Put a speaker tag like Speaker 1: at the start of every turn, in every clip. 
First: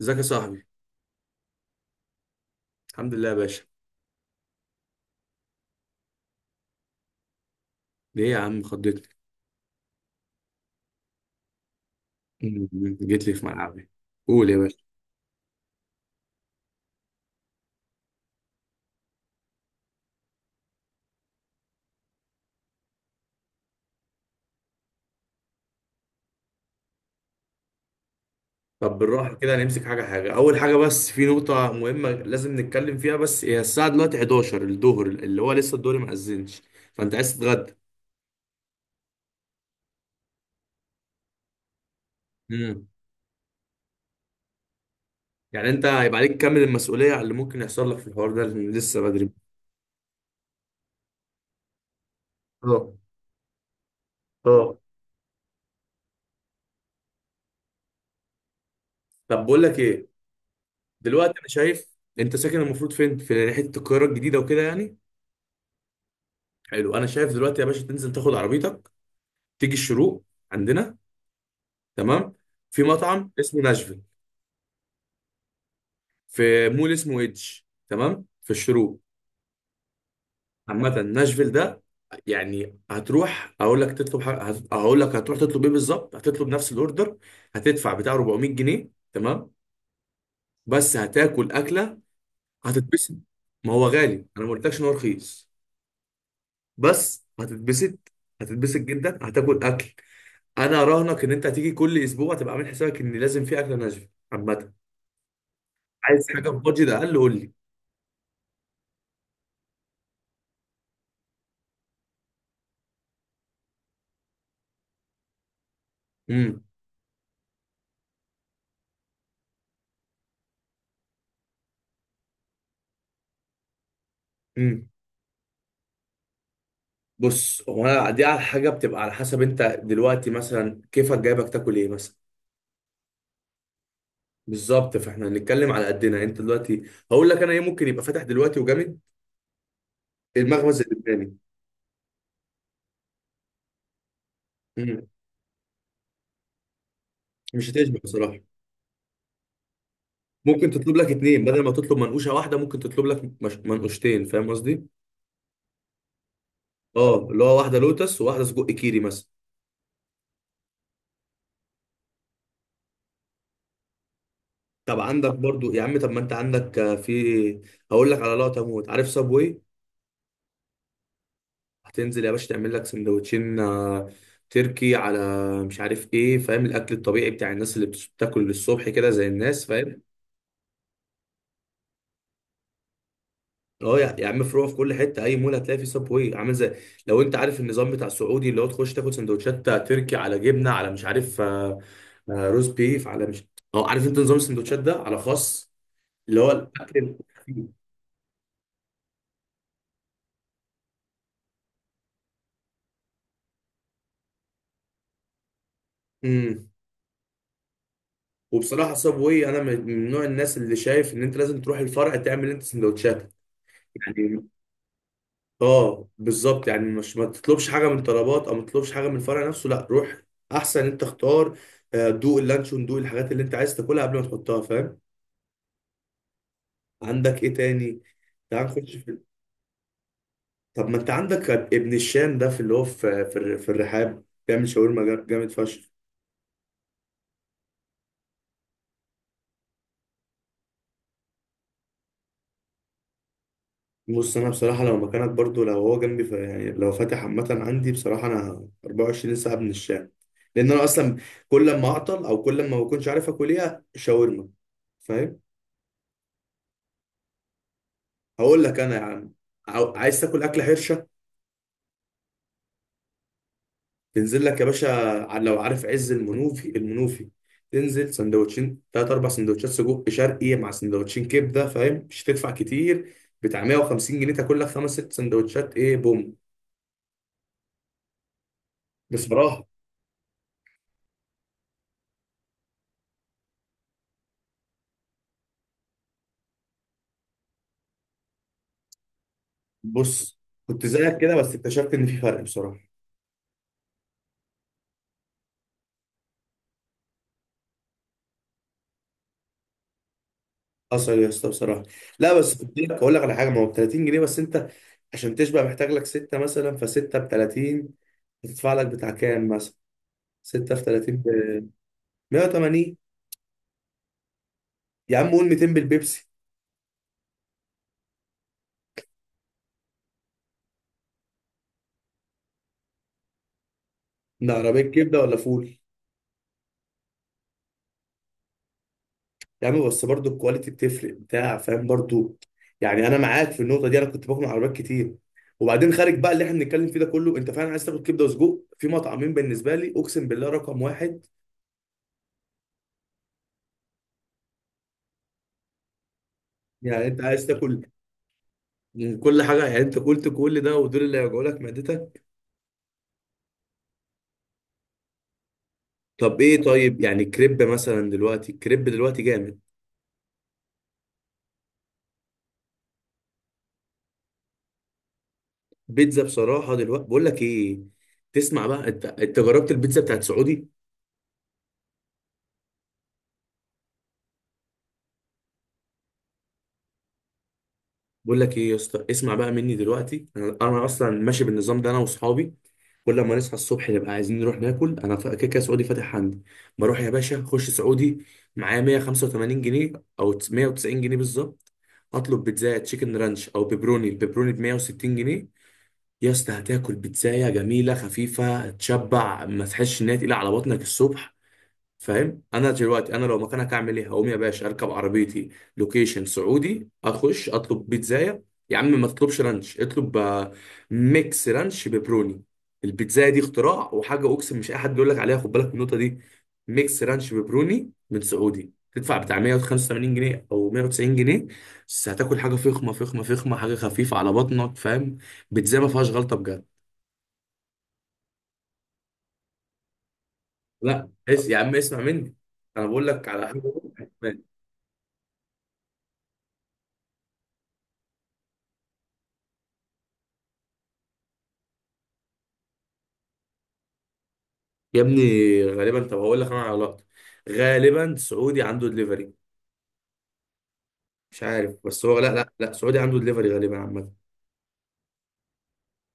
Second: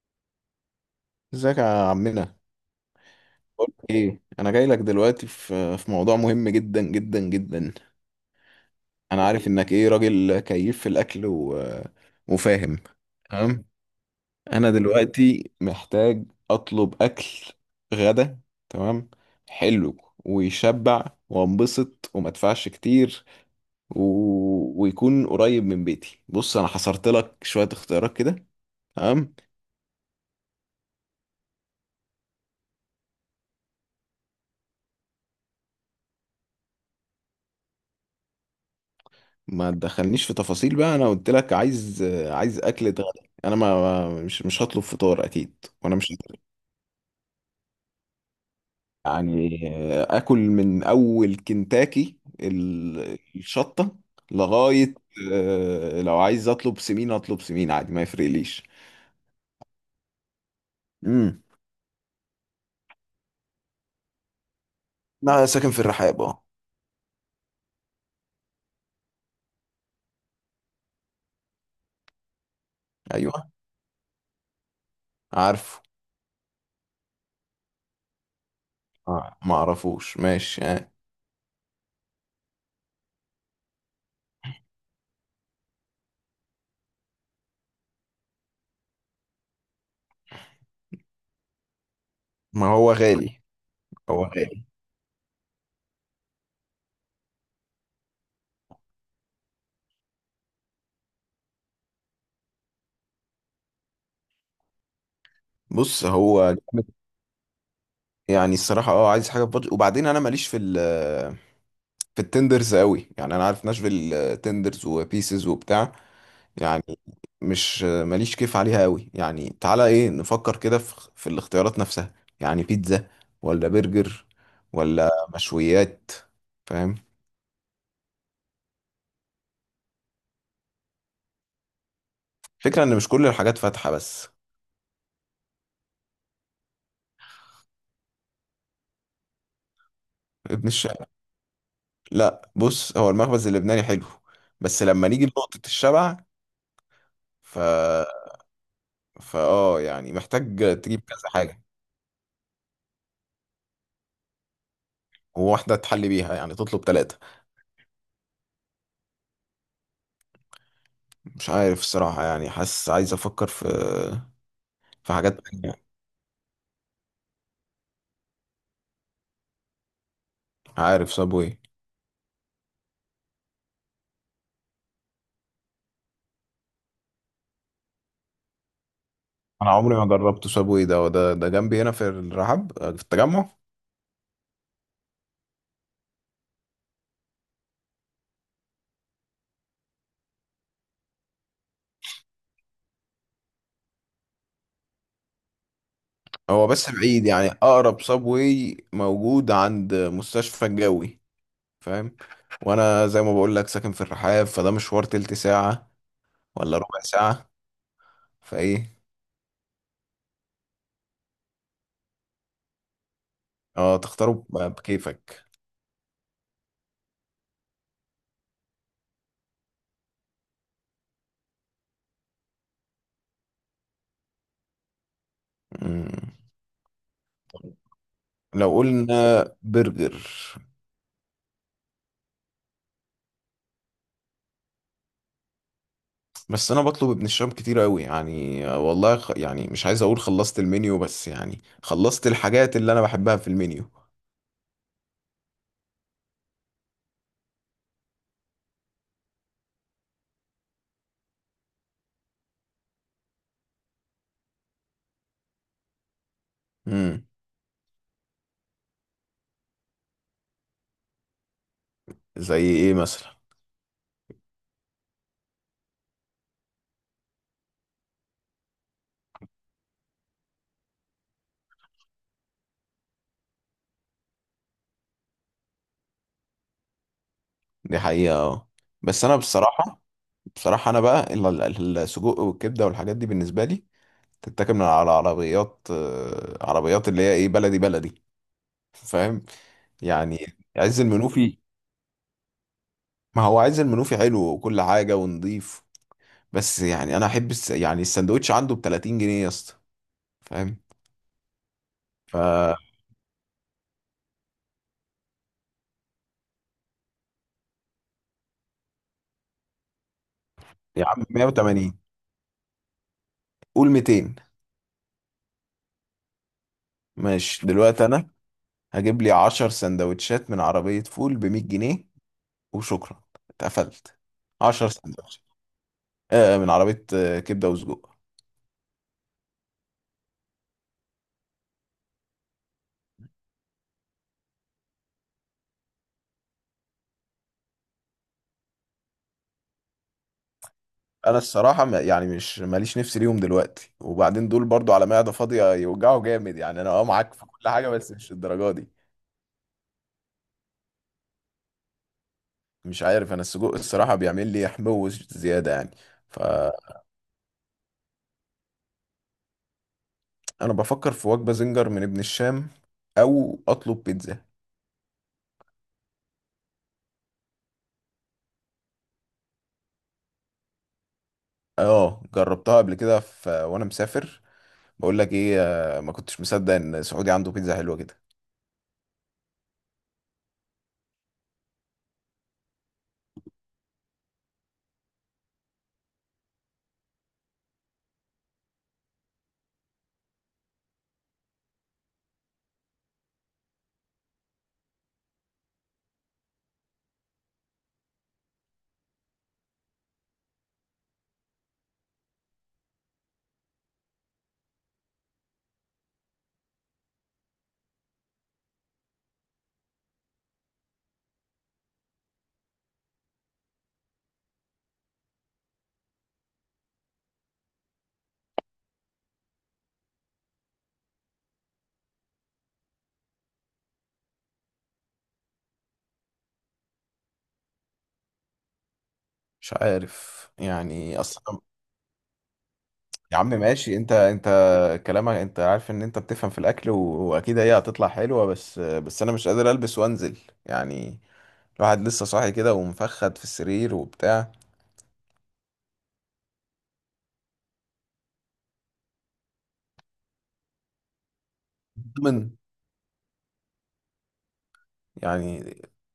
Speaker 1: ازيك يا صاحبي؟
Speaker 2: ازيك يا عمنا.
Speaker 1: الحمد لله يا باشا.
Speaker 2: بقولك ايه، انا جاي لك دلوقتي في موضوع مهم جدا جدا جدا.
Speaker 1: ليه يا عم خضتني؟
Speaker 2: انا عارف انك ايه راجل كيف في الاكل
Speaker 1: مم،
Speaker 2: وفاهم.
Speaker 1: جيت لي في
Speaker 2: تمام.
Speaker 1: ملعبي. قول يا
Speaker 2: انا
Speaker 1: باشا.
Speaker 2: دلوقتي محتاج اطلب اكل غدا. تمام، حلو، ويشبع وانبسط وما ادفعش كتير ويكون قريب من بيتي. بص، انا حصرت لك شوية اختيارات كده.
Speaker 1: طب بالراحه
Speaker 2: تمام.
Speaker 1: كده، نمسك حاجه حاجه. اول حاجه، بس في نقطه مهمه لازم نتكلم فيها، بس هي الساعه دلوقتي 11 الظهر، اللي هو لسه الدوري ما اذنش. فانت عايز تتغدى؟
Speaker 2: ما تدخلنيش في تفاصيل بقى، انا قلت لك عايز اكل
Speaker 1: امم.
Speaker 2: غدا. انا مش هطلب فطار اكيد،
Speaker 1: يعني انت
Speaker 2: وانا مش
Speaker 1: هيبقى عليك
Speaker 2: هطلب.
Speaker 1: تكمل المسؤوليه على اللي ممكن يحصل لك في الحوار ده، لأن لسه بدري.
Speaker 2: يعني اكل من اول كنتاكي
Speaker 1: اه.
Speaker 2: الشطه
Speaker 1: اه.
Speaker 2: لغايه. لو عايز اطلب سمين اطلب سمين عادي، ما يفرقليش.
Speaker 1: طب بقول لك ايه. دلوقتي
Speaker 2: امم
Speaker 1: انا شايف انت ساكن المفروض فين؟ في ناحيه القاهره الجديده وكده يعني.
Speaker 2: انا ساكن في الرحاب، اه.
Speaker 1: حلو، انا شايف دلوقتي يا باشا تنزل تاخد عربيتك، تيجي الشروق عندنا. تمام. في مطعم
Speaker 2: ايوه،
Speaker 1: اسمه ناشفيل،
Speaker 2: عارفه.
Speaker 1: في مول اسمه ايدج. تمام، في الشروق.
Speaker 2: ما اعرفوش، ماشي. آه.
Speaker 1: عامة ناشفيل ده يعني هتروح، اقول لك تطلب حاجة هقول لك هتروح تطلب ايه بالظبط، هتطلب نفس الاوردر، هتدفع بتاع 400 جنيه. تمام، بس هتاكل اكلة
Speaker 2: ما هو
Speaker 1: هتتبسط.
Speaker 2: غالي،
Speaker 1: ما هو
Speaker 2: هو
Speaker 1: غالي، انا ما
Speaker 2: غالي.
Speaker 1: قلتلكش ان هو رخيص، بس هتتبسط، هتتبسط جدا، هتاكل اكل. انا اراهنك ان انت هتيجي كل اسبوع تبقى عامل حسابك ان لازم في اكله ناشفيل. عامة
Speaker 2: بص،
Speaker 1: عايز حاجه
Speaker 2: هو جامد.
Speaker 1: بادجت اقل، قول لي.
Speaker 2: يعني الصراحه، اه، عايز حاجه في بادجت، وبعدين انا ماليش في التندرز قوي، يعني انا عارف ناشفيل، تندرز وبيسز وبتاع. يعني مش ماليش كيف عليها قوي، يعني تعالى ايه، نفكر كده في الاختيارات نفسها. يعني بيتزا ولا برجر
Speaker 1: امم
Speaker 2: ولا مشويات؟ فاهم.
Speaker 1: بص، هو انا دي على حاجه بتبقى على حسب، انت دلوقتي مثلا كيفك جايبك تاكل ايه مثلا.
Speaker 2: فكرة ان مش كل الحاجات فاتحة بس.
Speaker 1: بالظبط، فاحنا هنتكلم على قدنا. انت دلوقتي هقول لك انا ايه ممكن يبقى فاتح دلوقتي وجامد،
Speaker 2: ابن
Speaker 1: المخبز
Speaker 2: الشارع.
Speaker 1: اللبناني.
Speaker 2: لا بص، هو المخبز اللبناني حلو، بس
Speaker 1: مم.
Speaker 2: لما نيجي لنقطة الشبع، ف،
Speaker 1: مش هتشبع بصراحه.
Speaker 2: فاه، يعني محتاج
Speaker 1: ممكن تطلب
Speaker 2: تجيب
Speaker 1: لك
Speaker 2: كذا
Speaker 1: اتنين، بدل
Speaker 2: حاجة.
Speaker 1: ما تطلب منقوشه واحده ممكن تطلب لك مش... منقوشتين، فاهم قصدي.
Speaker 2: وواحدة تحلي بيها، يعني تطلب ثلاثة.
Speaker 1: اه، اللي هو واحده لوتس وواحده سجق كيري مثلا.
Speaker 2: مش عارف الصراحة، يعني حاسس عايز أفكر في
Speaker 1: طب
Speaker 2: في
Speaker 1: عندك
Speaker 2: حاجات
Speaker 1: برضو
Speaker 2: تانية.
Speaker 1: يا عم، طب ما انت عندك في. هقول لك على لقطه موت، عارف صابوي؟
Speaker 2: عارف سابوي.
Speaker 1: هتنزل يا باشا تعمل لك سندوتشين، تركي على مش عارف ايه، فاهم الاكل الطبيعي بتاع الناس اللي بتاكل الصبح كده زي الناس،
Speaker 2: أنا عمري
Speaker 1: فاهم.
Speaker 2: ما جربت سابوي، ده جنبي هنا في الرحاب، في التجمع.
Speaker 1: اه يا عم، فروع في كل حته، اي مول هتلاقي فيه سبوي عامل زي، لو انت عارف النظام بتاع السعودي، اللي هو تخش تاكل سندوتشات تركي على جبنه على مش عارف، روز بيف على مش. اه، عارف انت نظام السندوتشات ده على خاص، اللي هو
Speaker 2: هو بس
Speaker 1: الاكل
Speaker 2: بعيد، يعني
Speaker 1: الخفيف.
Speaker 2: أقرب سابوي موجود عند مستشفى الجوي. فاهم. وأنا زي ما بقول لك ساكن في الرحاب، فده مشوار تلت ساعة
Speaker 1: امم
Speaker 2: ولا ربع ساعة.
Speaker 1: وبصراحه
Speaker 2: فإيه.
Speaker 1: سبوي، انا من نوع الناس اللي شايف ان انت لازم تروح الفرع تعمل انت سندوتشاتك
Speaker 2: اه،
Speaker 1: يعني.
Speaker 2: تختاره بكيفك.
Speaker 1: اه بالظبط، يعني مش ما تطلبش حاجه من طلبات او ما تطلبش حاجه من الفرع نفسه، لا روح احسن انت اختار، دوق اللانشون، دوق الحاجات اللي انت عايز تاكلها قبل ما تحطها، فاهم.
Speaker 2: مم.
Speaker 1: عندك ايه تاني، تعال
Speaker 2: لو
Speaker 1: نخش في
Speaker 2: قلنا برجر.
Speaker 1: طب ما انت عندك ابن الشام ده، في اللي هو في في الرحاب بيعمل شاورما جامد فشخ.
Speaker 2: بس انا بطلب ابن الشام كتير قوي، يعني والله يعني مش عايز اقول خلصت المنيو، بس يعني خلصت الحاجات اللي انا بحبها في المنيو.
Speaker 1: بص انا بصراحه لو مكانك برضو، لو هو جنبي يعني لو فاتح عامه عندي، بصراحه انا 24 ساعه ابن الشام، لان انا اصلا كل ما اعطل او كل ما بكونش عارف اكل ايه، شاورما، فاهم.
Speaker 2: امم
Speaker 1: هقول لك انا يا عم، عايز تاكل اكله حرشه،
Speaker 2: زي ايه مثلا؟
Speaker 1: تنزل لك يا باشا، لو عارف عز المنوفي، المنوفي تنزل سندوتشين، تلات اربع سندوتشات سجق شرقي مع سندوتشين كبده، فاهم مش هتدفع كتير، بتاع 150 جنيه تاكل لك خمس ست سندوتشات، ايه بوم
Speaker 2: دي حقيقة، اه. بس انا
Speaker 1: بصراحه.
Speaker 2: بصراحة انا بقى السجق والكبدة والحاجات دي بالنسبة لي تتاكل من على عربيات، عربيات اللي هي ايه، بلدي بلدي. فاهم.
Speaker 1: بص،
Speaker 2: يعني
Speaker 1: كنت
Speaker 2: عز
Speaker 1: زيك كده بس
Speaker 2: المنوفي.
Speaker 1: اكتشفت ان في فرق بصراحه.
Speaker 2: ما هو عز المنوفي حلو وكل حاجة ونضيف. بس يعني انا احب يعني السندوتش عنده ب 30 جنيه يا اسطى. فاهم.
Speaker 1: حصل إيه يا اسطى بصراحه؟ لا
Speaker 2: ف،
Speaker 1: بس كنت لك هقول لك على حاجه، ما هو ب 30 جنيه، بس انت عشان تشبع محتاج لك سته مثلا، فسته ب 30، هتدفع لك بتاع كام مثلا، 6 في
Speaker 2: يا
Speaker 1: 30.
Speaker 2: عم 180.
Speaker 1: 180.
Speaker 2: قول 200.
Speaker 1: يا عم قول 200 بالبيبسي.
Speaker 2: ماشي، دلوقتي انا هجيب لي 10 سندوتشات من عربية فول ب 100 جنيه، وشكرا. اتقفلت.
Speaker 1: ده عربية
Speaker 2: 10
Speaker 1: كبدة ولا
Speaker 2: سندوتشات،
Speaker 1: فول؟
Speaker 2: من عربية، كبدة وسجق.
Speaker 1: يا عم، بس برضو الكواليتي بتفرق بتاع، فاهم برضو، يعني أنا معاك في النقطة دي، أنا كنت باكل من عربيات كتير، وبعدين خارج بقى اللي احنا بنتكلم فيه ده كله، أنت فعلا عايز تاكل كبدة وسجق، في مطعمين بالنسبة لي أقسم بالله رقم واحد.
Speaker 2: انا الصراحة ما يعني مش ماليش نفس ليهم دلوقتي، وبعدين دول برضو على معدة فاضية يوجعوا جامد. يعني انا اه،
Speaker 1: يعني أنت
Speaker 2: معاك في
Speaker 1: عايز
Speaker 2: كل
Speaker 1: تاكل
Speaker 2: حاجة، بس مش الدرجة دي.
Speaker 1: من كل حاجة، يعني أنت قلت كل ده، ودول اللي هيوجعوا لك معدتك.
Speaker 2: مش عارف، انا السجق الصراحة بيعمل لي حموضة زيادة يعني.
Speaker 1: طب إيه، طيب
Speaker 2: فانا
Speaker 1: يعني كريب مثلا دلوقتي، الكريب دلوقتي جامد.
Speaker 2: بفكر في وجبة زنجر من ابن الشام، او اطلب بيتزا.
Speaker 1: بيتزا بصراحة دلوقتي بقول لك إيه، تسمع بقى، أنت جربت البيتزا بتاعت سعودي؟
Speaker 2: اه، جربتها قبل كده في وانا مسافر. بقول لك ايه، ما كنتش مصدق ان سعودي عنده بيتزا حلوه كده.
Speaker 1: بقول لك ايه يا اسطى، اسمع بقى مني دلوقتي، انا اصلا ماشي بالنظام ده، انا واصحابي كل ما نصحى الصبح نبقى عايزين نروح ناكل، انا كده كده سعودي فاتح عندي، بروح يا باشا اخش سعودي، معايا 185 جنيه او 190 جنيه بالظبط، اطلب بيتزا تشيكن رانش او بيبروني، البيبروني ب 160 جنيه. يا اسطى هتاكل بيتزايه جميله خفيفه، تشبع ما تحسش ان هي تقيله على بطنك الصبح، فاهم. انا دلوقتي انا لو مكانك هعمل ايه، هقوم يا باشا اركب عربيتي، لوكيشن سعودي، اخش اطلب بيتزايه. يا عم ما تطلبش رانش، اطلب ميكس رانش ببروني، البيتزايه دي اختراع وحاجه اقسم، مش اي حد يقول لك عليها، خد بالك من النقطه دي. ميكس رانش ببروني من سعودي، تدفع بتاع 185 جنيه او 190 جنيه، بس هتاكل حاجه فخمه فخمه فخمه، حاجه خفيفه على بطنك، فاهم، بيتزايه ما فيهاش غلطه بجد.
Speaker 2: مش عارف
Speaker 1: لا
Speaker 2: يعني
Speaker 1: اس يا
Speaker 2: اصلا.
Speaker 1: عم اسمع مني، انا بقول لك
Speaker 2: يا
Speaker 1: على
Speaker 2: عم
Speaker 1: حاجه.
Speaker 2: ماشي، انت كلامك، انت عارف ان انت بتفهم في الاكل واكيد هي هتطلع حلوه، بس انا مش قادر البس وانزل، يعني الواحد لسه صاحي كده، ومفخد في السرير وبتاع.
Speaker 1: يا ابني، غالبا، طب هقول لك انا على لقطه، غالبا سعودي عنده دليفري، مش عارف، بس هو لا
Speaker 2: يتضمن
Speaker 1: لا لا، سعودي عنده دليفري غالبا عامه،
Speaker 2: يعني؟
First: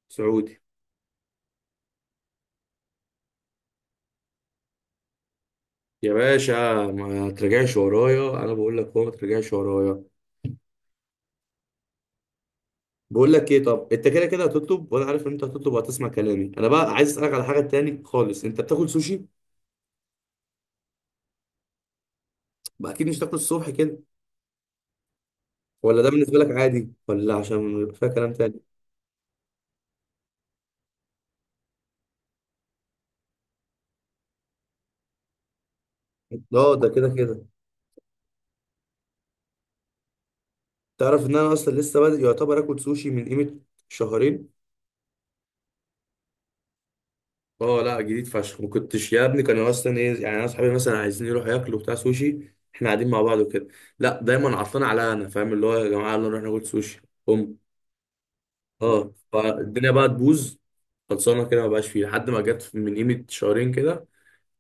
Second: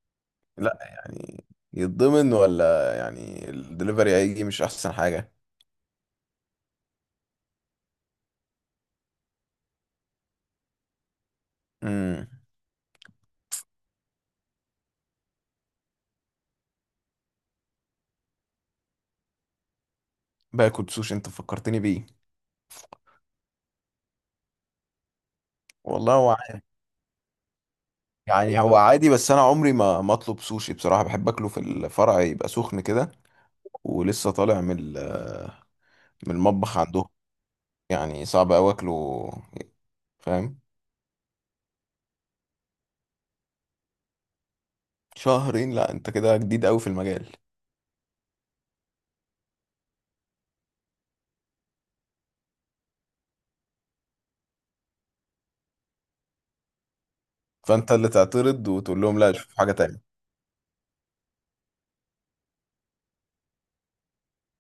Speaker 1: سعودي.
Speaker 2: لا يعني يتضمن، ولا يعني الدليفري هيجي مش احسن حاجه؟
Speaker 1: يا باشا، ما ترجعش ورايا، انا بقول لك، هو ما ترجعش ورايا.
Speaker 2: امم
Speaker 1: بقول لك ايه، طب انت كده كده هتطلب، وانا عارف ان انت هتطلب وهتسمع كلامي، انا بقى عايز اسالك على حاجه تاني خالص، انت بتاكل سوشي؟
Speaker 2: باكل سوشي، انت فكرتني بيه.
Speaker 1: بقى اكيد مش تاكل الصبح كده، ولا ده
Speaker 2: والله
Speaker 1: بالنسبه
Speaker 2: هو
Speaker 1: لك عادي، ولا عشان يبقى فيها كلام
Speaker 2: يعني
Speaker 1: تاني؟
Speaker 2: هو عادي، بس انا عمري ما اطلب سوشي بصراحه، بحب اكله في الفرع يبقى سخن كده، ولسه طالع من
Speaker 1: لا
Speaker 2: المطبخ
Speaker 1: ده
Speaker 2: عندهم.
Speaker 1: كده كده.
Speaker 2: يعني صعب قوي اكله. فاهم.
Speaker 1: تعرف ان انا اصلا لسه بادئ يعتبر اكل سوشي من قيمه شهرين.
Speaker 2: شهرين؟ لا، انت كده جديد قوي في المجال.
Speaker 1: اه لا، جديد فشخ، ما كنتش يا ابني، كانوا اصلا ايه يعني، انا اصحابي مثلا عايزين يروحوا ياكلوا بتاع سوشي، احنا قاعدين مع بعض وكده، لا دايما عطلان على انا، فاهم اللي هو يا جماعه يلا نروح ناكل سوشي. ام
Speaker 2: فانت اللي تعترض وتقول
Speaker 1: اه،
Speaker 2: لهم لا، شوف حاجه
Speaker 1: فالدنيا
Speaker 2: تانية.
Speaker 1: بقى تبوظ، خلصانه كده ما بقاش فيه، لحد ما جت من قيمه شهرين كده،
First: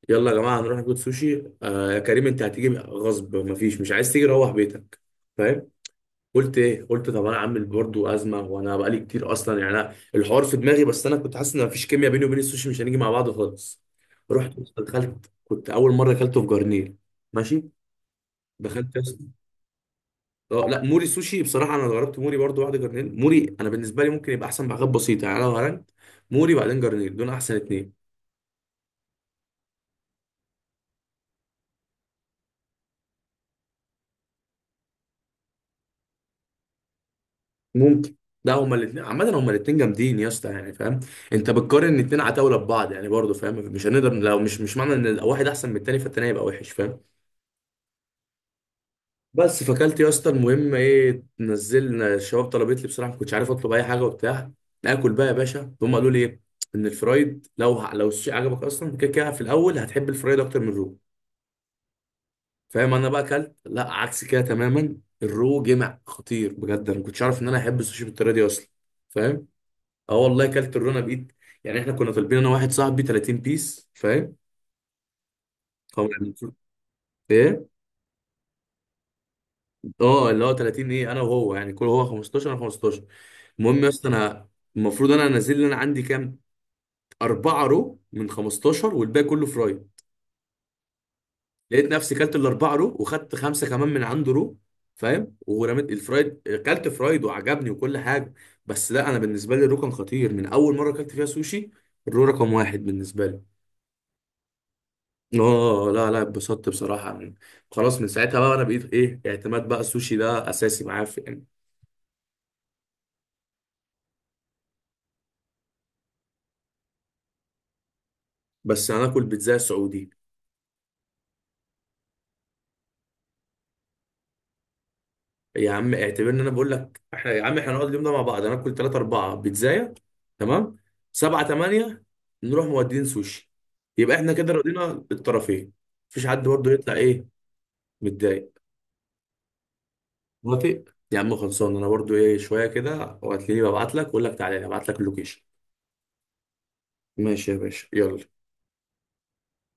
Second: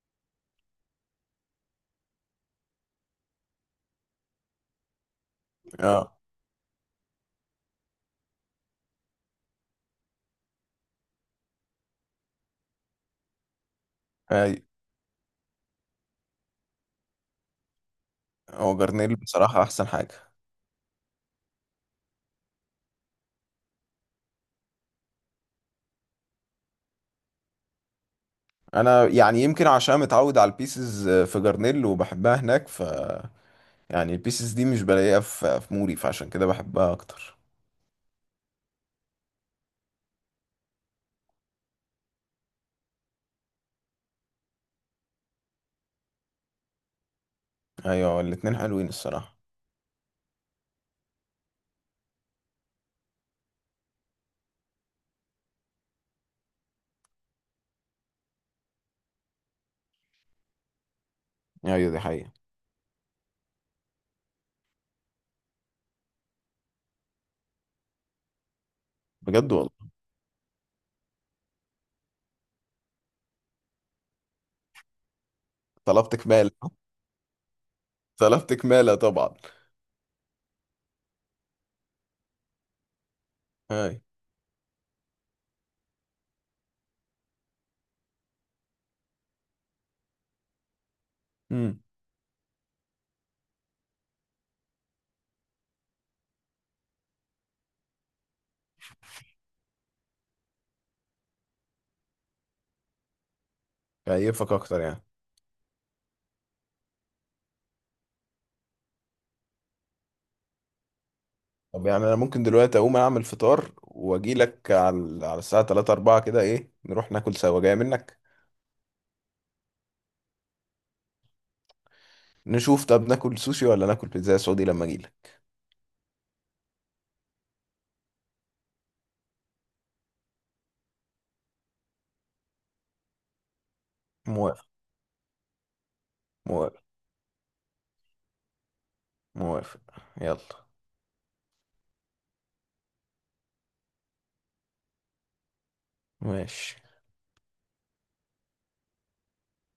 Speaker 1: يلا يا جماعه هنروح ناكل سوشي، آه يا كريم انت هتيجي غصب، ما فيش مش عايز تيجي روح بيتك، فاهم.
Speaker 2: اه.
Speaker 1: قلت ايه، قلت طب انا عامل برضه ازمه، وانا بقالي كتير اصلا يعني، أنا الحوار في دماغي، بس انا كنت حاسس ان مفيش كيمياء بيني وبين السوشي، مش هنيجي مع بعض خالص. رحت
Speaker 2: هاي.
Speaker 1: دخلت، كنت اول مره اكلته في جرنيل. ماشي،
Speaker 2: هو
Speaker 1: دخلت يا
Speaker 2: جرنيل
Speaker 1: اسطى.
Speaker 2: بصراحه احسن حاجه.
Speaker 1: اه لا موري سوشي بصراحه، انا جربت موري برضه، واحده جرنيل موري، انا بالنسبه لي ممكن يبقى احسن بحاجات بسيطه يعني، انا لو هرنت موري بعدين جرنيل، دول احسن اتنين.
Speaker 2: انا يعني يمكن عشان متعود على البيسز في جرنيل وبحبها هناك، ف يعني البيسز دي مش بلاقيها في موري، فعشان كده بحبها اكتر.
Speaker 1: ممكن، لا هما الاثنين عامة، هما الاثنين جامدين يا اسطى، يعني فاهم، انت بتقارن اتنين عتاولة ببعض يعني برضه، فاهم مش هنقدر، لو مش معنى ان واحد احسن من التاني فالتاني هيبقى وحش، فاهم.
Speaker 2: ايوه، الاتنين حلوين الصراحه.
Speaker 1: بس فاكلت يا اسطى، المهم ايه، نزلنا الشباب طلبت لي بصراحه، ما كنتش عارف اطلب اي حاجه وبتاع، ناكل بقى يا باشا، هم قالوا لي ايه، ان الفرايد لو السوشي عجبك اصلا كده كده، في الاول هتحب الفرايد اكتر من الرو.
Speaker 2: ايوه، دي حقيقة.
Speaker 1: فاهم، انا بقى اكلت، لا عكس كده تماما، الرو جمع خطير بجد، انا ما كنتش عارف ان انا احب السوشي بالطريقه دي اصلا، فاهم.
Speaker 2: بجد والله.
Speaker 1: اه والله، اكلت الرو انا بقيت يعني، احنا كنا طالبين انا واحد صاحبي 30 بيس فاهم، هو
Speaker 2: طلبت
Speaker 1: يعني-.
Speaker 2: كمالة،
Speaker 1: ايه،
Speaker 2: طلبت كمالة طبعا.
Speaker 1: اه اللي هو 30، ايه انا وهو يعني، كل هو 15 انا 15. المهم يا
Speaker 2: هاي.
Speaker 1: اسطى انا المفروض انا انزل لي، انا عندي كام، اربعه رو من 15 والباقي كله فراي.
Speaker 2: امم
Speaker 1: لقيت نفسي كلت الاربعه رو، وخدت خمسه كمان من عنده رو، فاهم، ورميت الفرايد، كلت فرايد وعجبني وكل حاجه، بس لا، انا بالنسبه لي الرو كان خطير من اول مره كلت فيها سوشي، الرو رقم واحد بالنسبه لي.
Speaker 2: كيفك اكتر يعني؟
Speaker 1: اه لا لا، اتبسطت بصراحه من، خلاص من ساعتها بقى، انا بقيت ايه اعتماد، بقى السوشي ده اساسي معايا في يعني.
Speaker 2: طب يعني انا ممكن دلوقتي اقوم اعمل فطار واجي لك على الساعة 3 4 كده، ايه نروح ناكل سوا؟ جاي منك.
Speaker 1: بس هناكل بيتزا سعودي.
Speaker 2: نشوف، طب ناكل سوشي ولا ناكل بيتزا سعودي لما اجي لك؟
Speaker 1: يا عم اعتبر ان انا بقول لك، احنا يا عم احنا نقعد اليوم ده مع بعض، انا اكل 3 4 بيتزايه، تمام، 7 8، نروح مودين سوشي، يبقى احنا كده
Speaker 2: موافق.
Speaker 1: رضينا الطرفين، مفيش حد برضه
Speaker 2: موافق.
Speaker 1: يطلع ايه متضايق.
Speaker 2: موافق. يلا.
Speaker 1: موافق. يا عم خلصان، انا برضه ايه شويه كده وهتلاقيني ببعت لك، واقول لك تعالى، ابعت لك اللوكيشن.
Speaker 2: ماشي.
Speaker 1: ماشي يا باشا يلا.